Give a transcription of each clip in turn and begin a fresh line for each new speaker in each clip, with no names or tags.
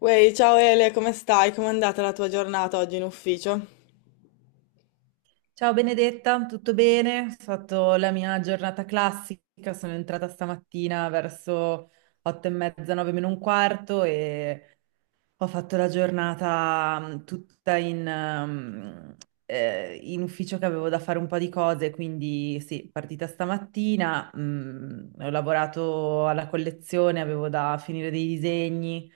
Uè, ciao Ele, come stai? Com'è andata la tua giornata oggi in ufficio?
Ciao Benedetta, tutto bene? Ho fatto la mia giornata classica, sono entrata stamattina verso 8:30, 8:45 e ho fatto la giornata tutta in ufficio che avevo da fare un po' di cose, quindi sì, partita stamattina, ho lavorato alla collezione, avevo da finire dei disegni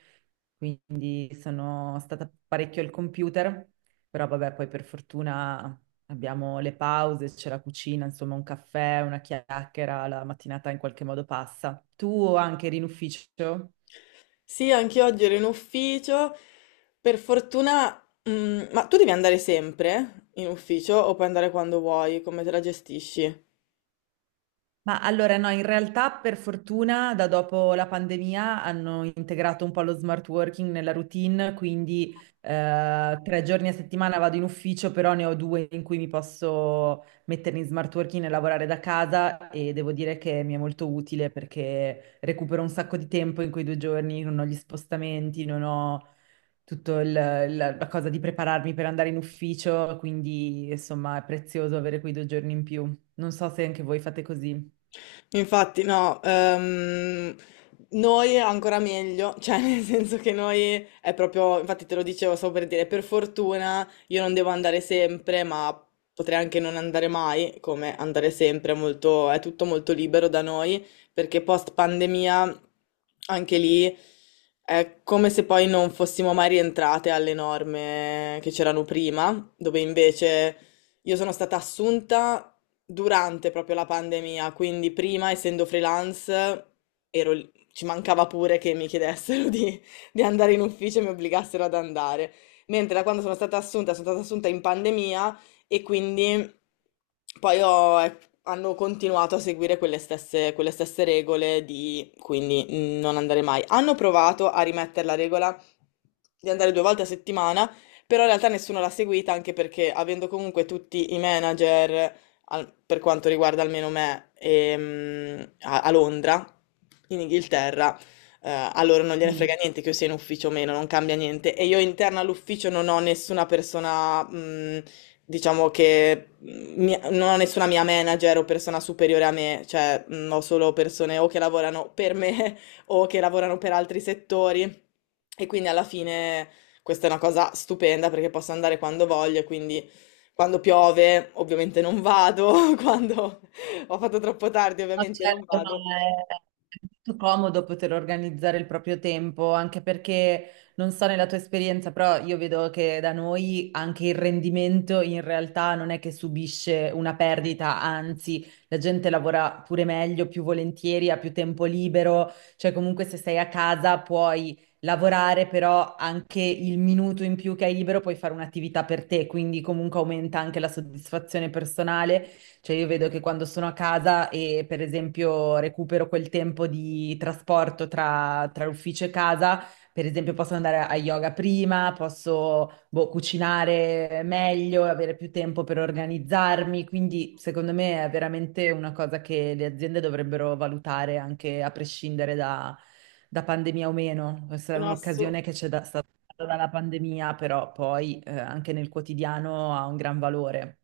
quindi sono stata parecchio al computer, però vabbè, poi per fortuna abbiamo le pause, c'è la cucina, insomma un caffè, una chiacchiera, la mattinata in qualche modo passa. Tu anche eri in ufficio?
Sì, anche oggi ero in ufficio. Per fortuna, mm, ma tu devi andare sempre in ufficio o puoi andare quando vuoi? Come te la gestisci?
Ma allora no, in realtà per fortuna da dopo la pandemia hanno integrato un po' lo smart working nella routine, quindi 3 giorni a settimana vado in ufficio, però ne ho due in cui mi posso mettere in smart working e lavorare da casa e devo dire che mi è molto utile perché recupero un sacco di tempo in quei 2 giorni, non ho gli spostamenti, non ho tutto la cosa di prepararmi per andare in ufficio, quindi insomma è prezioso avere quei 2 giorni in più. Non so se anche voi fate così.
Infatti, no, noi ancora meglio, cioè nel senso che noi è proprio, infatti te lo dicevo, stavo per dire, per fortuna io non devo andare sempre, ma potrei anche non andare mai, come andare sempre, è molto, è tutto molto libero da noi, perché post pandemia anche lì è come se poi non fossimo mai rientrate alle norme che c'erano prima, dove invece... Io sono stata assunta durante proprio la pandemia, quindi prima, essendo freelance, ero lì- ci mancava pure che mi chiedessero di andare in ufficio e mi obbligassero ad andare. Mentre da quando sono stata assunta in pandemia e quindi poi ho- hanno continuato a seguire quelle stesse regole di quindi mm, non andare mai. Hanno provato a rimettere la regola di andare 2 volte a settimana, però in realtà nessuno l'ha seguita anche perché avendo comunque tutti i manager, al- per quanto riguarda almeno me, a Londra, in Inghilterra, a loro non gliene frega
Mm.
niente che io sia in ufficio o meno, non cambia niente. E io interna all'ufficio non ho nessuna persona, diciamo che mia- non ho nessuna mia manager o persona superiore a me, cioè ho solo persone o che lavorano per me o che lavorano per altri settori. E quindi alla fine questa è una cosa stupenda perché posso andare quando voglio, quindi quando piove ovviamente non vado, quando ho fatto troppo tardi
No,
ovviamente non
certo, ma
vado.
è, è molto comodo poter organizzare il proprio tempo, anche perché non so nella tua esperienza, però io vedo che da noi anche il rendimento in realtà non è che subisce una perdita, anzi, la gente lavora pure meglio, più volentieri, ha più tempo libero, cioè comunque se sei a casa puoi lavorare, però anche il minuto in più che hai libero puoi fare un'attività per te, quindi comunque aumenta anche la soddisfazione personale. Cioè io vedo che quando sono a casa e per esempio recupero quel tempo di trasporto tra, tra l'ufficio e casa, per esempio posso andare a yoga prima, posso boh, cucinare meglio, avere più tempo per organizzarmi, quindi secondo me è veramente una cosa che le aziende dovrebbero valutare anche a prescindere da pandemia o meno. Questa è
Sono
un'occasione
assolutamente...
che c'è stata data dalla pandemia, però poi anche nel quotidiano ha un gran valore.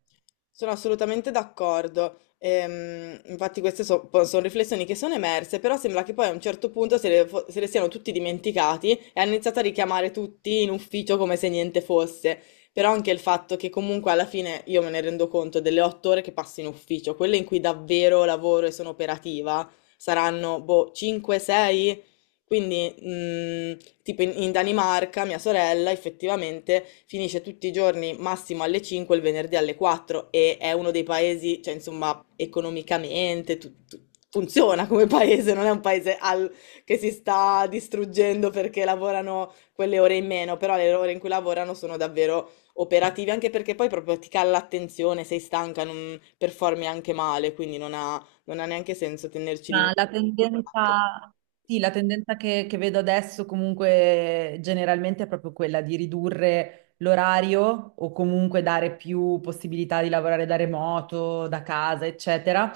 Sono assolutamente d'accordo. Infatti queste so- po- sono riflessioni che sono emerse, però sembra che poi a un certo punto se le, fo- se le siano tutti dimenticati e hanno iniziato a richiamare tutti in ufficio come se niente fosse. Però anche il fatto che comunque alla fine io me ne rendo conto delle 8 ore che passo in ufficio, quelle in cui davvero lavoro e sono operativa, saranno boh, 5-6, quindi, tipo in, in Danimarca, mia sorella effettivamente finisce tutti i giorni massimo alle 5, il venerdì alle 4 e è uno dei paesi, cioè insomma, economicamente tu- tu- funziona come paese, non è un paese al- che si sta distruggendo perché lavorano quelle ore in meno, però le ore in cui lavorano sono davvero operativi, anche perché poi proprio ti cala l'attenzione, sei stanca, non performi anche male, quindi non ha neanche senso tenerci di nuovo.
Ma la tendenza, sì, la tendenza che vedo adesso comunque generalmente è proprio quella di ridurre l'orario o comunque dare più possibilità di lavorare da remoto, da casa, eccetera,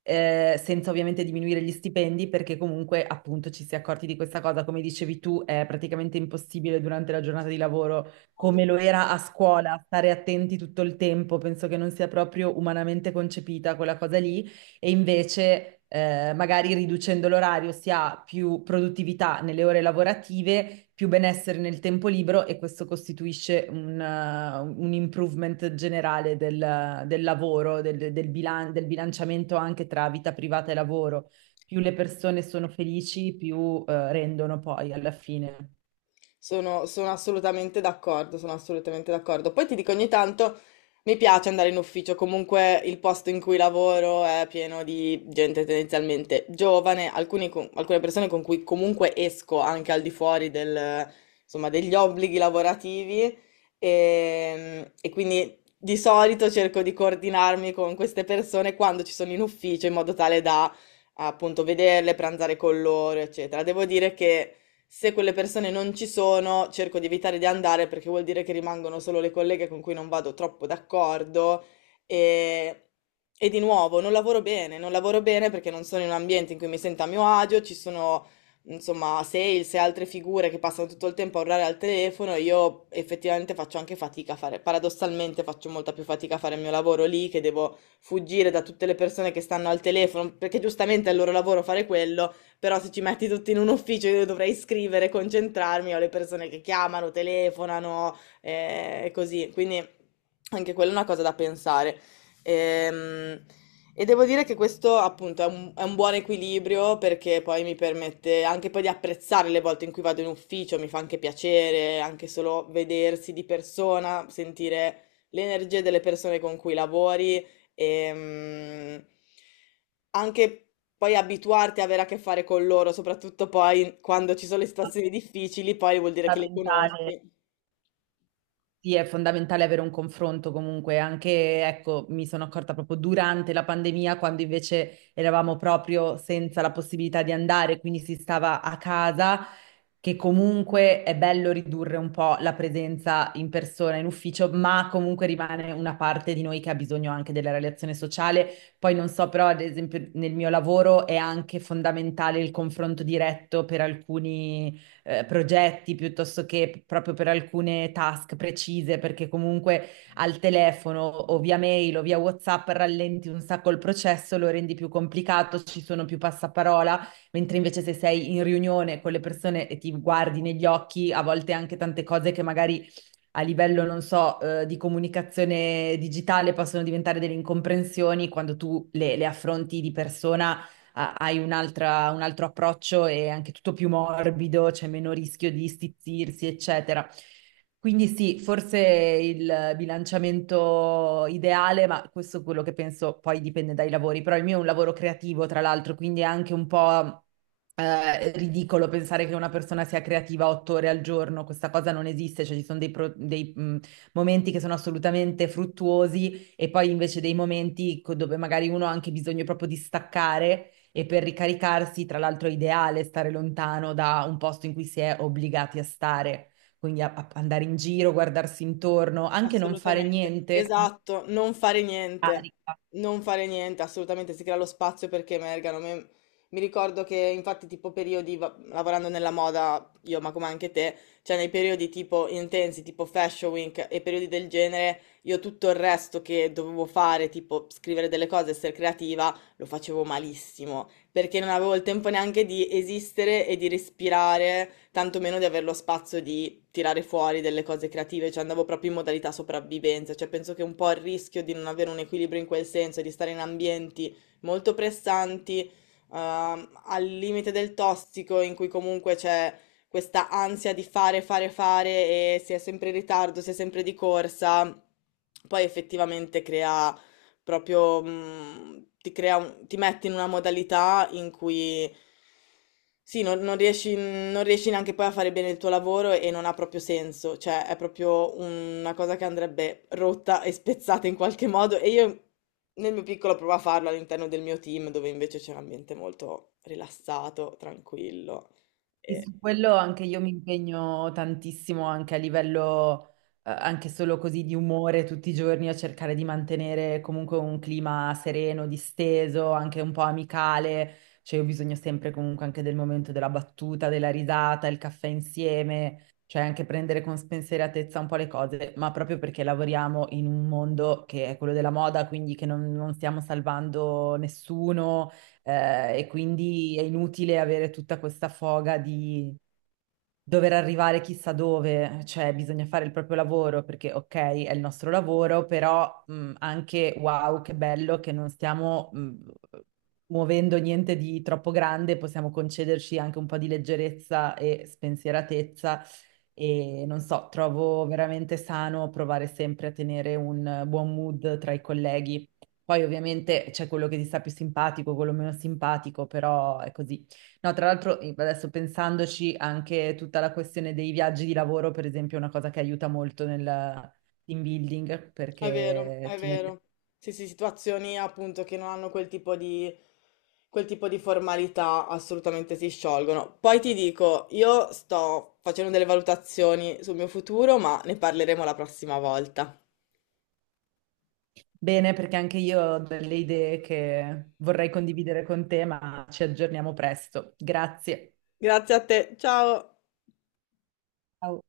senza ovviamente diminuire gli stipendi, perché comunque appunto ci si è accorti di questa cosa, come dicevi tu, è praticamente impossibile durante la giornata di lavoro, come lo era a scuola, stare attenti tutto il tempo, penso che non sia proprio umanamente concepita quella cosa lì, e invece magari riducendo l'orario si ha più produttività nelle ore lavorative, più benessere nel tempo libero e questo costituisce un improvement generale del lavoro, del bilanciamento anche tra vita privata e lavoro. Più le persone sono felici, più rendono poi alla fine.
Sono assolutamente d'accordo, sono assolutamente d'accordo. Poi ti dico, ogni tanto mi piace andare in ufficio, comunque il posto in cui lavoro è pieno di gente tendenzialmente giovane, alcuni con- alcune persone con cui comunque esco anche al di fuori del, insomma, degli obblighi lavorativi e quindi di solito cerco di coordinarmi con queste persone quando ci sono in ufficio in modo tale da appunto vederle, pranzare con loro, eccetera. Devo dire che se quelle persone non ci sono, cerco di evitare di andare perché vuol dire che rimangono solo le colleghe con cui non vado troppo d'accordo e, e di nuovo non lavoro bene, non lavoro bene perché non sono in un ambiente in cui mi sento a mio agio, ci sono insomma sales e altre figure che passano tutto il tempo a urlare al telefono, io effettivamente faccio anche fatica a fare, paradossalmente faccio molta più fatica a fare il mio lavoro lì che devo fuggire da tutte le persone che stanno al telefono, perché giustamente è il loro lavoro fare quello però se ci metti tutti in un ufficio io dovrei scrivere, concentrarmi, ho le persone che chiamano, telefonano e così, quindi anche quella è una cosa da pensare. Ehm, devo dire che questo appunto è è un buon equilibrio perché poi mi permette anche poi di apprezzare le volte in cui vado in ufficio, mi fa anche piacere, anche solo vedersi di persona, sentire l'energia delle persone con cui lavori. Ehm, Anche poi abituarti a avere a che fare con loro, soprattutto poi quando ci sono le situazioni difficili, poi vuol dire che le
Fondamentale.
conosci.
Sì, è fondamentale avere un confronto comunque, anche, ecco, mi sono accorta proprio durante la pandemia, quando invece eravamo proprio senza la possibilità di andare, quindi si stava a casa, che comunque è bello ridurre un po' la presenza in persona, in ufficio, ma comunque rimane una parte di noi che ha bisogno anche della relazione sociale. Poi non so, però, ad esempio, nel mio lavoro è anche fondamentale il confronto diretto per alcuni progetti piuttosto che proprio per alcune task precise, perché comunque al telefono o via mail o via WhatsApp rallenti un sacco il processo, lo rendi più complicato, ci sono più passaparola, mentre invece se sei in riunione con le persone e ti guardi negli occhi, a volte anche tante cose che magari a livello, non so, di comunicazione digitale possono diventare delle incomprensioni, quando tu le affronti di persona hai un altro approccio e anche tutto più morbido, c'è meno rischio di stizzirsi, eccetera. Quindi sì, forse il bilanciamento ideale, ma questo è quello che penso poi dipende dai lavori, però il mio è un lavoro creativo, tra l'altro, quindi è anche un po' ridicolo pensare che una persona sia creativa 8 ore al giorno, questa cosa non esiste, cioè ci sono dei momenti che sono assolutamente fruttuosi e poi invece dei momenti dove magari uno ha anche bisogno proprio di staccare e per ricaricarsi, tra l'altro è ideale stare lontano da un posto in cui si è obbligati a stare, quindi andare in giro, guardarsi intorno, anche non fare
Assolutamente,
niente, comunque
esatto, non fare niente,
carica.
non fare niente, assolutamente si crea lo spazio perché emergano. Me- mi ricordo che infatti tipo periodi, va- lavorando nella moda, io ma come anche te, cioè nei periodi tipo intensi, tipo Fashion Week e periodi del genere, io tutto il resto che dovevo fare, tipo scrivere delle cose, essere creativa, lo facevo malissimo perché non avevo il tempo neanche di esistere e di respirare, tantomeno di avere lo spazio di tirare fuori delle cose creative, cioè andavo proprio in modalità sopravvivenza, cioè penso che un po' il rischio di non avere un equilibrio in quel senso e di stare in ambienti molto pressanti, al limite del tossico, in cui comunque c'è questa ansia di fare, fare, fare e si è sempre in ritardo, si è sempre di corsa, poi effettivamente crea. Proprio, mhmm, ti crea un ti mette in una modalità in cui sì, non riesci non riesci neanche poi a fare bene il tuo lavoro e non ha proprio senso, cioè è proprio una cosa che andrebbe rotta e spezzata in qualche modo e io nel mio piccolo provo a farlo all'interno del mio team, dove invece c'è un ambiente molto rilassato, tranquillo.
Sì,
E
su quello anche io mi impegno tantissimo anche a livello, anche solo così di umore tutti i giorni a cercare di mantenere comunque un clima sereno, disteso, anche un po' amicale. Cioè, ho bisogno sempre comunque anche del momento della battuta, della risata, il caffè insieme, cioè anche prendere con spensieratezza un po' le cose, ma proprio perché lavoriamo in un mondo che è quello della moda, quindi che non stiamo salvando nessuno e quindi è inutile avere tutta questa foga di, dover arrivare chissà dove, cioè bisogna fare il proprio lavoro perché ok, è il nostro lavoro, però anche wow, che bello che non stiamo muovendo niente di troppo grande, possiamo concederci anche un po' di leggerezza e spensieratezza e non so, trovo veramente sano provare sempre a tenere un buon mood tra i colleghi. Poi ovviamente c'è quello che ti sta più simpatico, quello meno simpatico, però è così. No, tra l'altro adesso pensandoci anche tutta la questione dei viaggi di lavoro, per esempio, è una cosa che aiuta molto nel team building
È vero,
perché
è
ti mette
vero. Sì, sì, situazioni appunto che non hanno quel tipo di formalità assolutamente si sciolgono. Poi ti dico, io sto facendo delle valutazioni sul mio futuro, ma ne parleremo la prossima volta.
bene, perché anche io ho delle idee che vorrei condividere con te, ma ci aggiorniamo presto. Grazie.
Grazie a te, ciao!
Ciao.